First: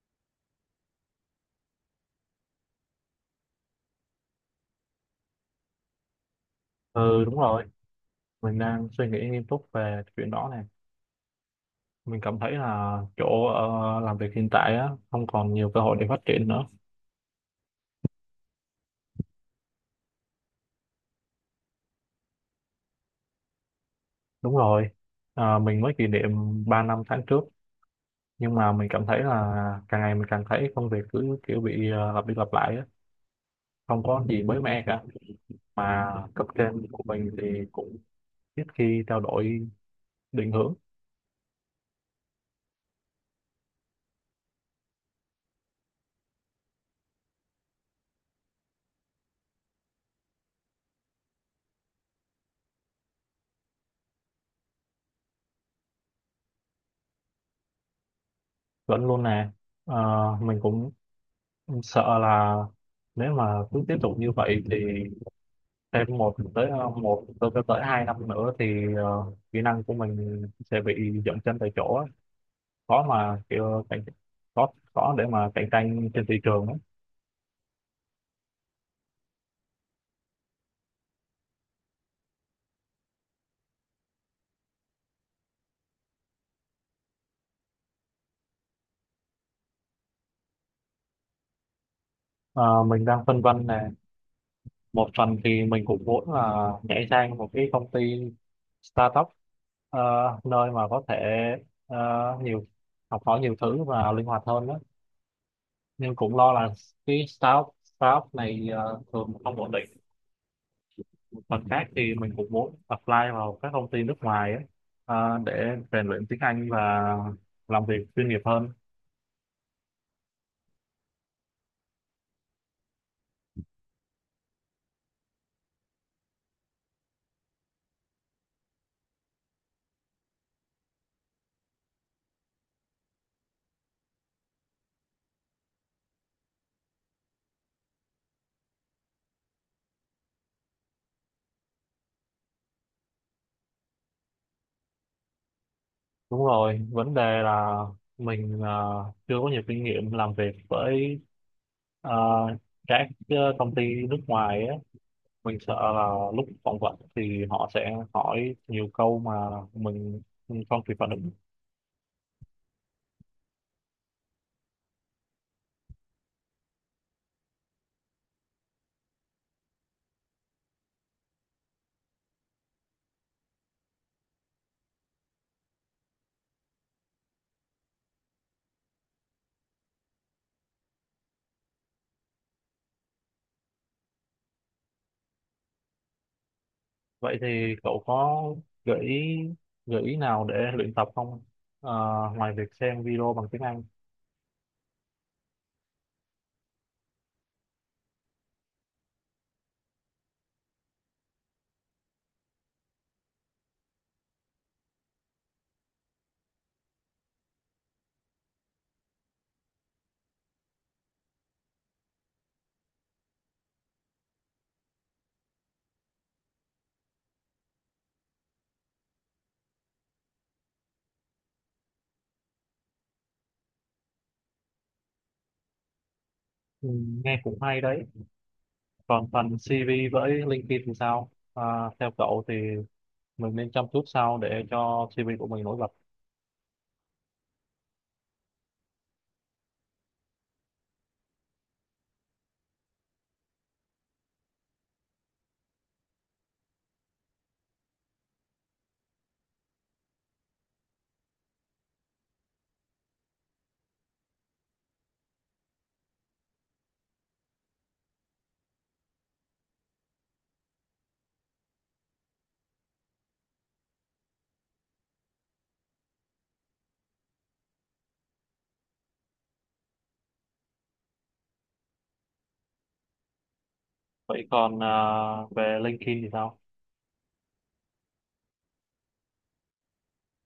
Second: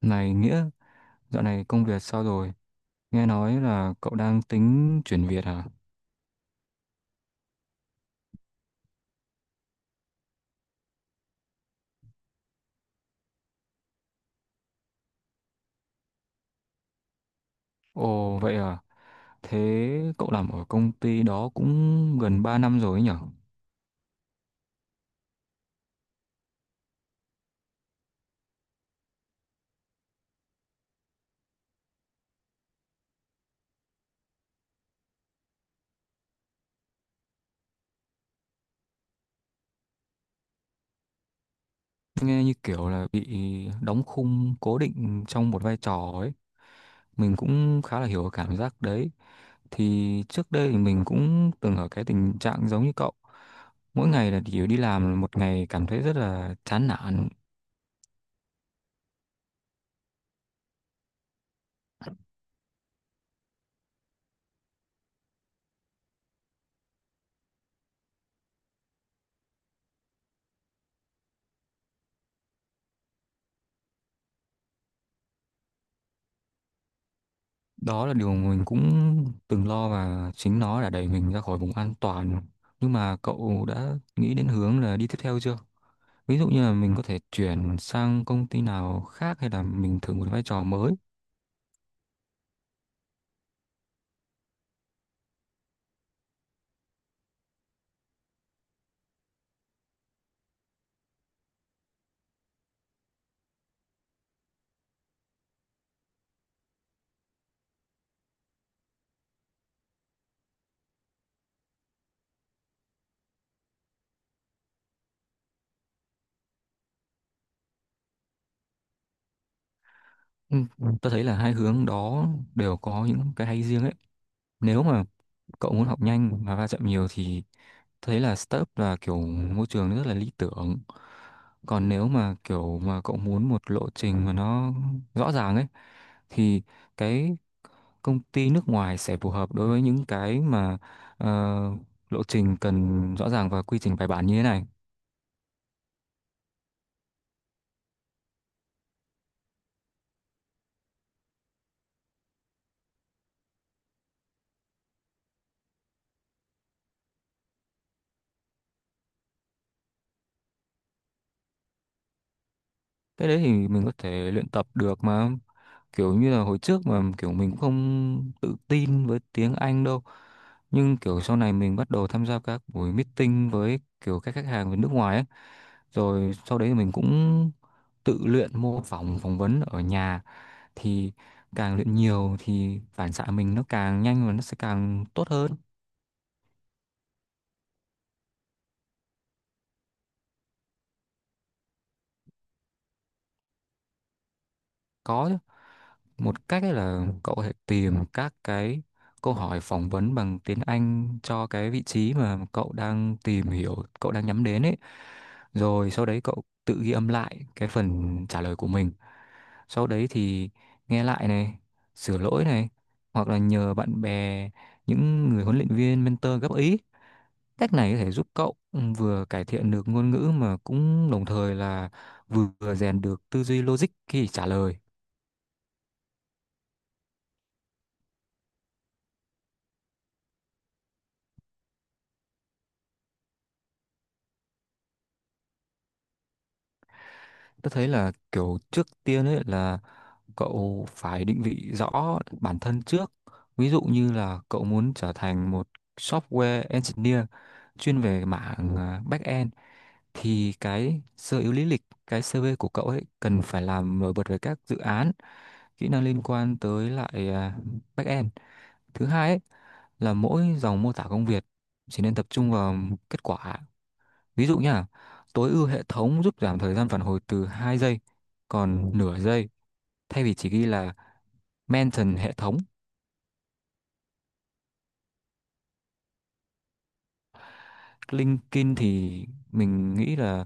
Này Nghĩa, dạo này công việc sao rồi? Nghe nói là cậu đang tính chuyển việc à? Ừ đúng rồi, mình đang suy nghĩ nghiêm túc về chuyện đó này. Mình cảm thấy là chỗ làm việc hiện tại á, không còn nhiều cơ hội để phát triển nữa. Ồ vậy à? Thế cậu làm ở công ty đó cũng gần 3 năm rồi ấy nhở? Đúng rồi. Mình mới kỷ niệm 3 năm tháng trước, nhưng mà mình cảm thấy là càng ngày mình càng thấy công việc cứ kiểu bị lặp đi lặp lại á, không có gì mới mẻ cả. Mà cấp trên của mình thì cũng ít khi trao đổi định hướng Nghe như kiểu là bị đóng khung cố định trong một vai trò ấy. Mình cũng khá là hiểu cái cảm giác đấy. Thì trước đây thì mình cũng từng ở cái tình trạng giống như cậu. Mỗi ngày là chỉ đi làm một ngày cảm thấy rất là chán nản. vẫn luôn nè. Ờ, mình cũng sợ là nếu mà cứ tiếp tục như vậy thì thêm một tới ờ, một tới tới tới hai năm nữa thì kỹ năng của mình sẽ bị dậm chân tại chỗ á. khó mà kiểu cạnh khó khó để mà cạnh tranh trên thị trường á. Đó là điều mình cũng từng lo và chính nó đã đẩy mình ra khỏi vùng an toàn. Nhưng mà cậu đã nghĩ đến hướng là đi tiếp theo chưa? Ví dụ như là mình có thể chuyển sang công ty nào khác hay là mình thử một vai trò mới. Ờ, mình đang phân vân nè. Một phần thì mình cũng muốn là nhảy sang một cái công ty startup, ờ, nơi mà có thể ờ, nhiều học hỏi nhiều thứ và linh hoạt hơn đó, nhưng cũng lo là cái startup startup này thường không ổn định. Mặt khác thì mình cũng muốn apply vào các công ty nước ngoài ấy, để rèn luyện tiếng Anh và làm việc chuyên nghiệp hơn. Ừ. Tôi thấy là hai hướng đó đều có những cái hay riêng ấy. Nếu mà cậu muốn học nhanh và va chạm nhiều thì tôi thấy là startup là kiểu môi trường rất là lý tưởng. Còn nếu mà kiểu mà cậu muốn một lộ trình mà nó rõ ràng ấy thì cái công ty nước ngoài sẽ phù hợp đối với những cái mà ờ, lộ trình cần rõ ràng và quy trình bài bản như thế này. Đúng rồi, vấn đề là mình chưa có nhiều kinh nghiệm làm việc với à, các công ty nước ngoài ấy. Mình sợ là lúc phỏng vấn thì họ sẽ hỏi nhiều câu mà mình không kịp phản ứng. Cái đấy thì mình có thể luyện tập được mà, kiểu như là hồi trước mà kiểu mình cũng không tự tin với tiếng Anh đâu, nhưng kiểu sau này mình bắt đầu tham gia các buổi meeting với kiểu các khách hàng ở nước ngoài ấy, rồi sau đấy mình cũng tự luyện mô phỏng phỏng vấn ở nhà, thì càng luyện nhiều thì phản xạ mình nó càng nhanh và nó sẽ càng tốt hơn. Vậy thì cậu có gợi ý gợi ý nào để luyện tập không? Ờ, Ngoài việc xem video bằng tiếng Anh. Có một cách ấy là cậu có thể tìm các cái câu hỏi phỏng vấn bằng tiếng Anh cho cái vị trí mà cậu đang tìm hiểu, cậu đang nhắm đến ấy. Rồi sau đấy cậu tự ghi âm lại cái phần trả lời của mình. Sau đấy thì nghe lại này, sửa lỗi này, hoặc là nhờ bạn bè, những người huấn luyện viên, mentor góp ý. Cách này có thể giúp cậu vừa cải thiện được ngôn ngữ mà cũng đồng thời là vừa rèn được tư duy logic khi trả lời. Ừ, nghe cũng hay đấy. Còn phần CV với LinkedIn thì sao? Theo cậu thì mình nên chăm chút sao để cho CV của mình nổi bật? Tôi thấy là kiểu trước tiên ấy là cậu phải định vị rõ bản thân trước. Ví dụ như là cậu muốn trở thành một software engineer chuyên về mảng back-end, thì cái sơ yếu lý lịch, cái CV của cậu ấy cần phải làm nổi bật về các dự án, kỹ năng liên quan tới lại back-end. Thứ hai ấy là mỗi dòng mô tả công việc chỉ nên tập trung vào kết quả. Ví dụ nhá, tối ưu hệ thống giúp giảm thời gian phản hồi từ 2 giây còn nửa giây. Thay vì chỉ ghi là mention hệ thống. Vậy còn về LinkedIn thì sao? LinkedIn thì mình nghĩ là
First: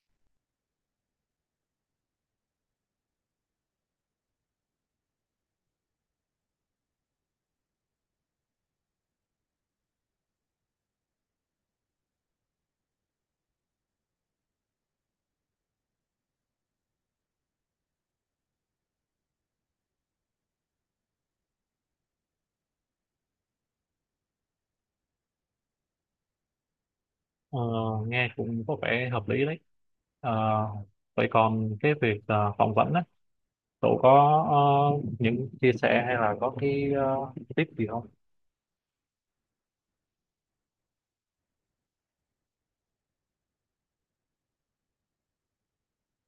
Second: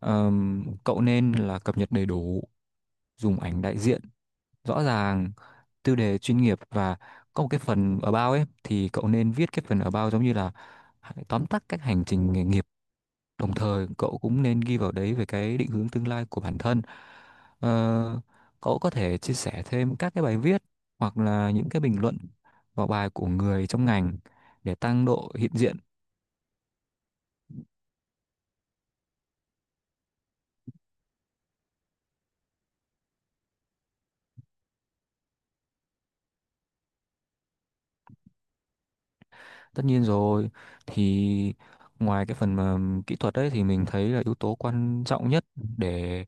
cậu nên là cập nhật đầy đủ, dùng ảnh đại diện rõ ràng, tiêu đề chuyên nghiệp và có một cái phần about ấy thì cậu nên viết cái phần about giống như là tóm tắt các hành trình nghề nghiệp. Đồng thời cậu cũng nên ghi vào đấy về cái định hướng tương lai của bản thân. Ờ, Cậu có thể chia sẻ thêm các cái bài viết hoặc là những cái bình luận vào bài của người trong ngành để tăng độ hiện diện. Ờ, Nghe cũng có vẻ hợp lý đấy. Ờ, Vậy còn cái việc phỏng vấn á, cậu có những chia sẻ hay là có cái tip gì không? Tất nhiên rồi, thì ngoài cái phần mà kỹ thuật đấy thì mình thấy là yếu tố quan trọng nhất để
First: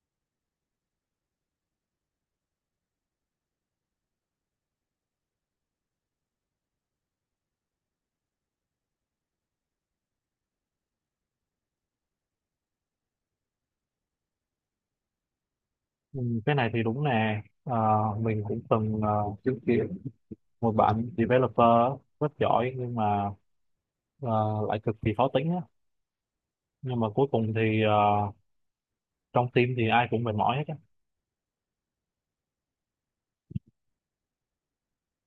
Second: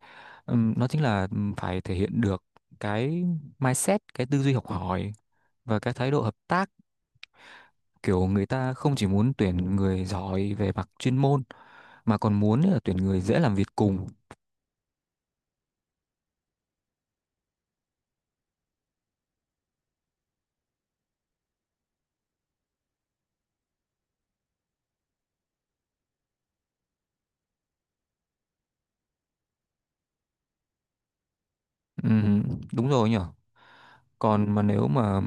nó chính là phải thể hiện được cái mindset, cái tư duy học hỏi và cái thái độ hợp tác. Kiểu người ta không chỉ muốn tuyển người giỏi về mặt chuyên môn mà còn muốn là tuyển người dễ làm việc cùng. Ừ, cái này thì đúng nè. Ờ, mình cũng từng chứng kiến một bạn developer rất giỏi nhưng mà ờ, lại cực kỳ khó tính á, nhưng mà cuối cùng thì trong team thì ai cũng mệt mỏi hết á. Ừ, đúng rồi nhở, còn mà nếu mà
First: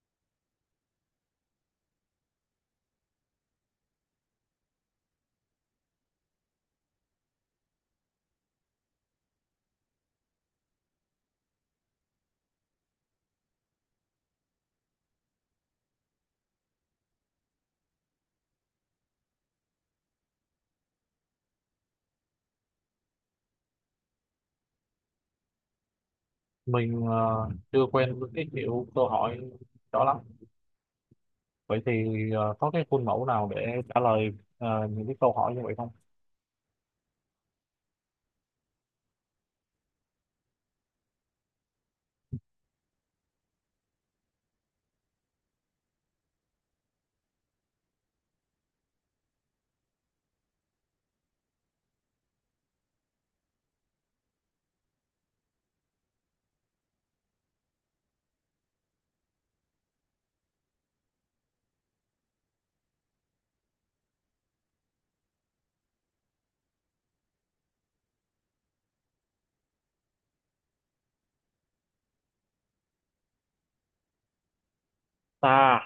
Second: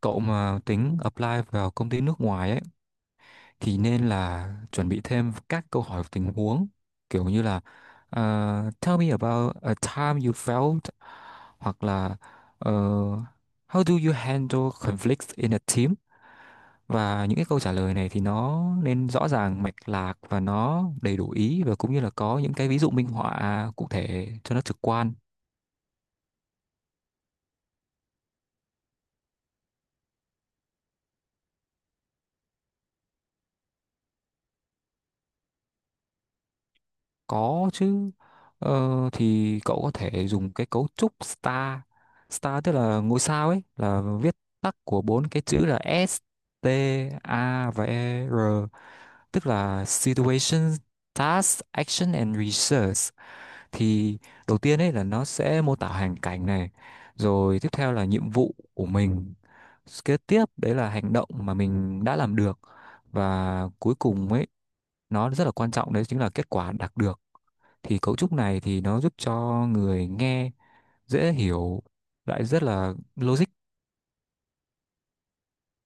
cậu mà tính apply vào công ty nước ngoài ấy thì nên là chuẩn bị thêm các câu hỏi tình huống kiểu như là tell me about a time you felt, hoặc là ờ, how do you handle conflicts in a team. Và những cái câu trả lời này thì nó nên rõ ràng mạch lạc và nó đầy đủ ý và cũng như là có những cái ví dụ minh họa cụ thể cho nó trực quan. Mình chưa quen với cái kiểu câu hỏi đó lắm. Vậy thì có cái khuôn mẫu nào để trả lời những cái câu hỏi như vậy không? Có chứ. Thì cậu có thể dùng cái cấu trúc star. Star tức là ngôi sao ấy, là viết tắt của bốn cái chữ là S, T, A và E, R, tức là situation, task, action and research. Thì đầu tiên ấy là nó sẽ mô tả hoàn cảnh này, rồi tiếp theo là nhiệm vụ của mình, kế tiếp đấy là hành động mà mình đã làm được, và cuối cùng ấy nó rất là quan trọng đấy chính là kết quả đạt được. Thì cấu trúc này thì nó giúp cho người nghe dễ hiểu, lại rất là logic. Ta,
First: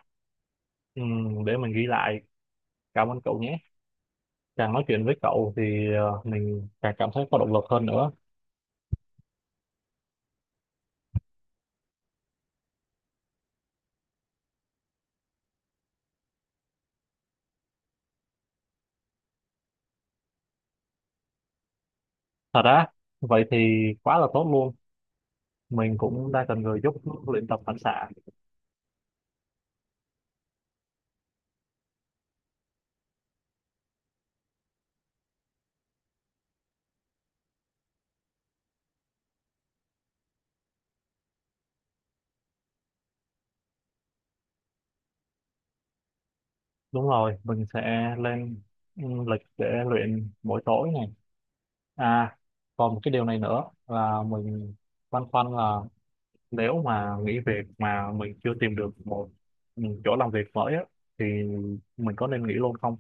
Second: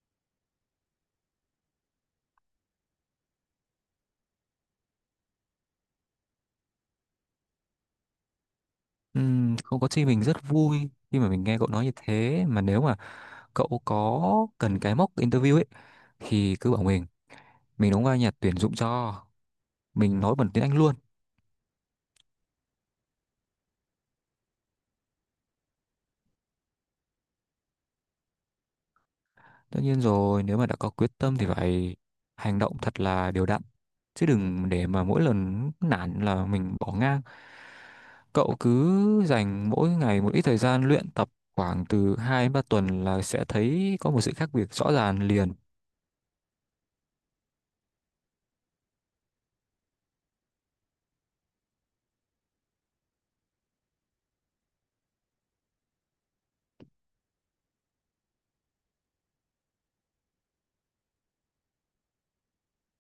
để mình ghi lại. Cảm ơn cậu nhé. Càng nói chuyện với cậu thì mình càng cảm thấy có động lực hơn nữa. Không có chi, mình rất vui khi mà mình nghe cậu nói như thế, mà nếu mà cậu có cần cái mock interview ấy thì cứ bảo mình đóng vai nhà tuyển dụng cho, mình nói bằng tiếng Anh luôn. Thật á? Vậy thì quá là tốt luôn. Mình cũng đang cần người giúp luyện tập phản xạ. Tất nhiên rồi, nếu mà đã có quyết tâm thì phải hành động thật là đều đặn. Chứ đừng để mà mỗi lần nản là mình bỏ ngang. Cậu cứ dành mỗi ngày một ít thời gian luyện tập khoảng từ 2 đến 3 tuần là sẽ thấy có một sự khác biệt rõ ràng liền. Đúng rồi, mình sẽ lên lịch để luyện mỗi tối này. À, còn một cái điều này nữa là mình băn khoăn là, nếu mà nghỉ việc mà mình chưa tìm được một chỗ làm việc mới á, thì mình có nên nghỉ luôn không?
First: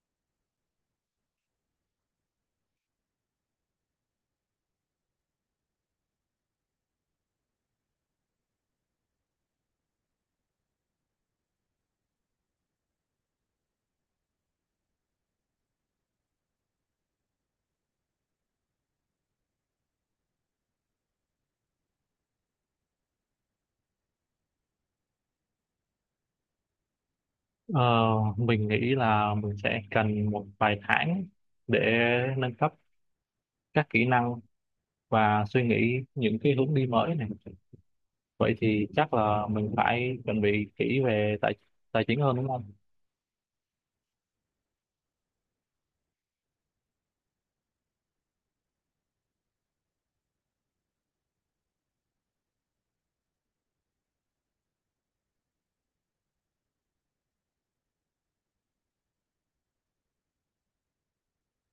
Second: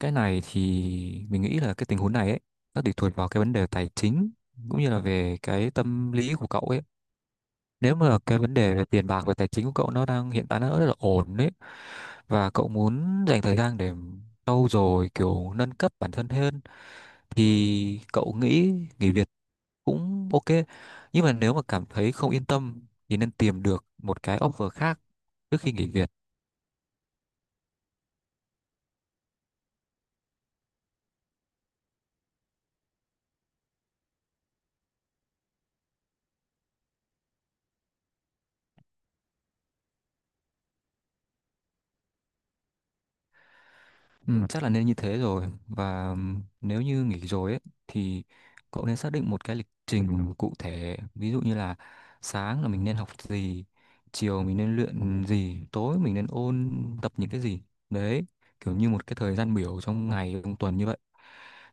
Cái này thì mình nghĩ là cái tình huống này ấy, nó tùy thuộc vào cái vấn đề tài chính cũng như là về cái tâm lý của cậu ấy. Nếu mà cái vấn đề về tiền bạc và tài chính của cậu nó đang hiện tại nó rất là ổn đấy và cậu muốn dành thời gian để trau dồi kiểu nâng cấp bản thân hơn thì cậu nghĩ nghỉ việc cũng ok, nhưng mà nếu mà cảm thấy không yên tâm thì nên tìm được một cái offer khác trước khi nghỉ việc. Ờ, mình nghĩ là mình sẽ cần một vài tháng để nâng cấp các kỹ năng và suy nghĩ những cái hướng đi mới này. Vậy thì chắc là mình phải chuẩn bị kỹ về tài tài chính hơn đúng không? Ừ, chắc là nên như thế rồi và nếu như nghỉ rồi ấy thì cậu nên xác định một cái lịch trình cụ thể ví dụ như là sáng là mình nên học gì, chiều mình nên luyện gì, tối mình nên ôn tập những cái gì đấy, kiểu như một cái thời gian biểu trong ngày trong tuần như vậy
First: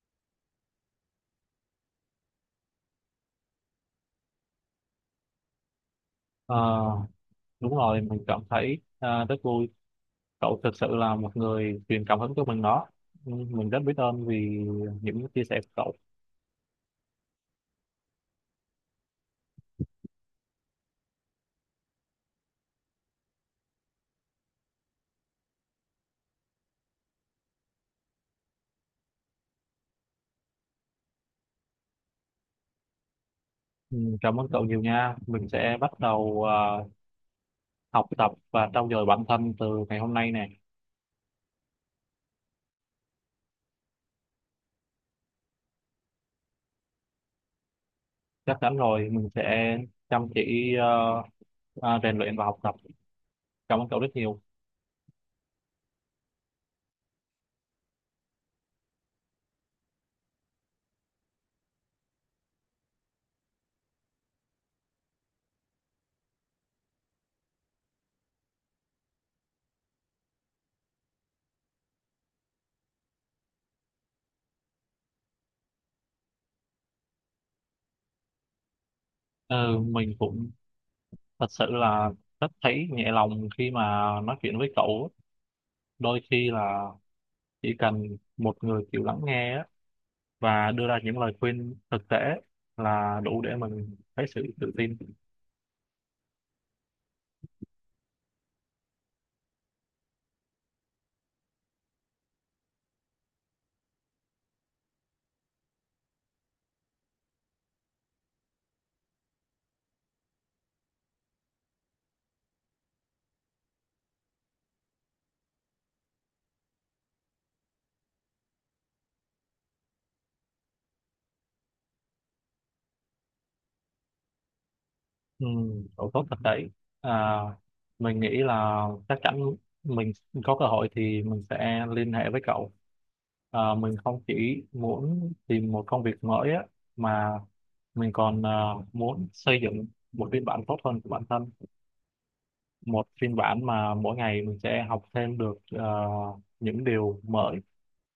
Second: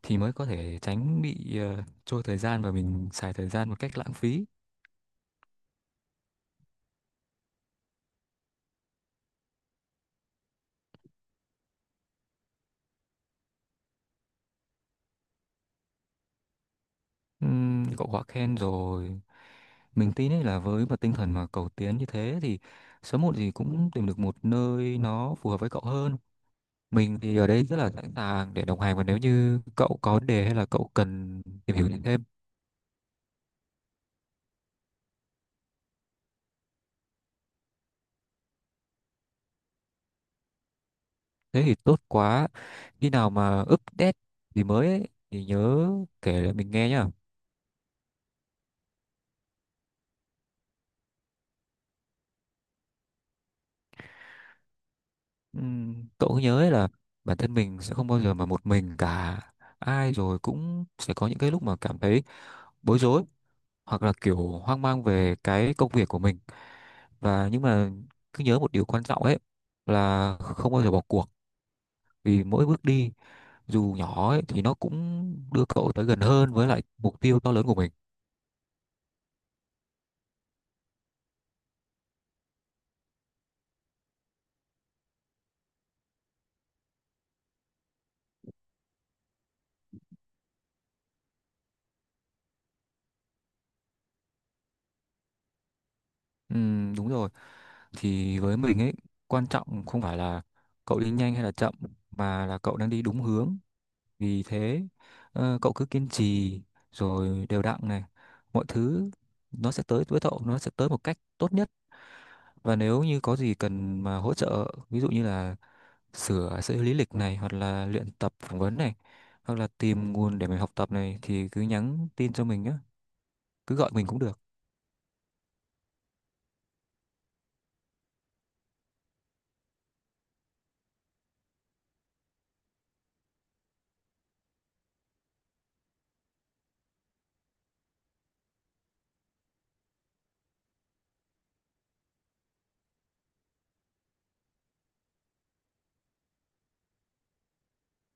thì mới có thể tránh bị trôi thời gian và mình xài thời gian một cách lãng phí. Ờ, Đúng rồi, mình cảm thấy rất vui. Cậu thực sự là một người truyền cảm hứng cho mình đó. Ừ, mình rất biết ơn vì những chia sẻ của cậu. Cậu quá khen rồi, mình tin ấy là với một tinh thần mà cầu tiến như thế thì sớm muộn gì cũng tìm được một nơi nó phù hợp với cậu hơn. Mình thì ở đây rất là sẵn sàng để đồng hành và nếu như cậu có vấn đề hay là cậu cần tìm hiểu thêm. Ừ, cảm ơn cậu nhiều nha. Mình sẽ bắt đầu học tập và trau dồi bản thân từ ngày hôm nay nè. Thế thì tốt quá, khi nào mà update gì mới ấy, thì nhớ kể lại mình nghe nhá. Chắc chắn rồi, mình sẽ chăm chỉ rèn luyện và học tập. Cảm ơn cậu rất nhiều. Cậu cứ nhớ ấy là bản thân mình sẽ không bao giờ mà một mình cả, ai rồi cũng sẽ có những cái lúc mà cảm thấy bối rối hoặc là kiểu hoang mang về cái công việc của mình, và nhưng mà cứ nhớ một điều quan trọng ấy là không bao giờ bỏ cuộc, vì mỗi bước đi dù nhỏ ấy, thì nó cũng đưa cậu tới gần hơn với lại mục tiêu to lớn của mình. Ừ, mình cũng thật sự là rất thấy nhẹ lòng khi mà nói chuyện với cậu. Đôi khi là chỉ cần một người chịu lắng nghe á, và đưa ra những lời khuyên thực tế là đủ để mình thấy sự tự tin. Đúng rồi, thì với mình ấy quan trọng không phải là cậu đi nhanh hay là chậm mà là cậu đang đi đúng hướng. Vì thế cậu cứ kiên trì rồi đều đặn này, mọi thứ nó sẽ tới với cậu, nó sẽ tới một cách tốt nhất. Và nếu như có gì cần mà hỗ trợ, ví dụ như là sửa sửa lý lịch này, hoặc là luyện tập phỏng vấn này hoặc là tìm nguồn để mình học tập này thì cứ nhắn tin cho mình nhé, cứ gọi mình cũng được. Ừ, độ tốt thật đấy. à, mình nghĩ là chắc chắn mình có cơ hội thì mình sẽ liên hệ với cậu. Mình không chỉ muốn tìm một công việc mới á, mà mình còn muốn xây dựng một phiên bản tốt hơn của bản thân, một phiên bản mà mỗi ngày mình sẽ học thêm được những điều mới,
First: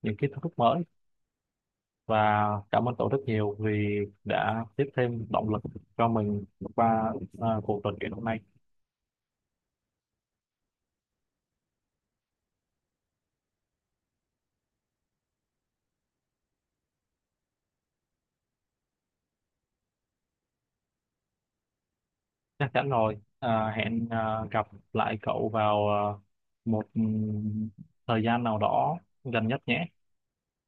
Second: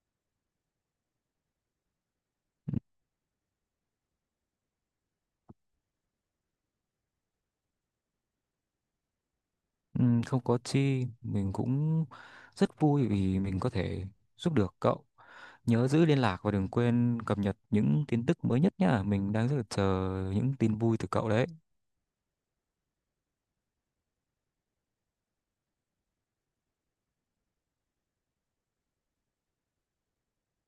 những kiến thức mới. Và cảm ơn cậu rất nhiều vì đã tiếp thêm động lực cho mình qua cuộc trò chuyện hôm nay. Không có chi, mình cũng rất vui vì mình có thể giúp được cậu. Nhớ giữ liên lạc và đừng quên cập nhật những tin tức mới nhất nhá. Mình đang rất là chờ những tin vui từ cậu đấy. Chắc chắn rồi, hẹn gặp lại cậu vào một thời gian nào đó gần nhất nhé.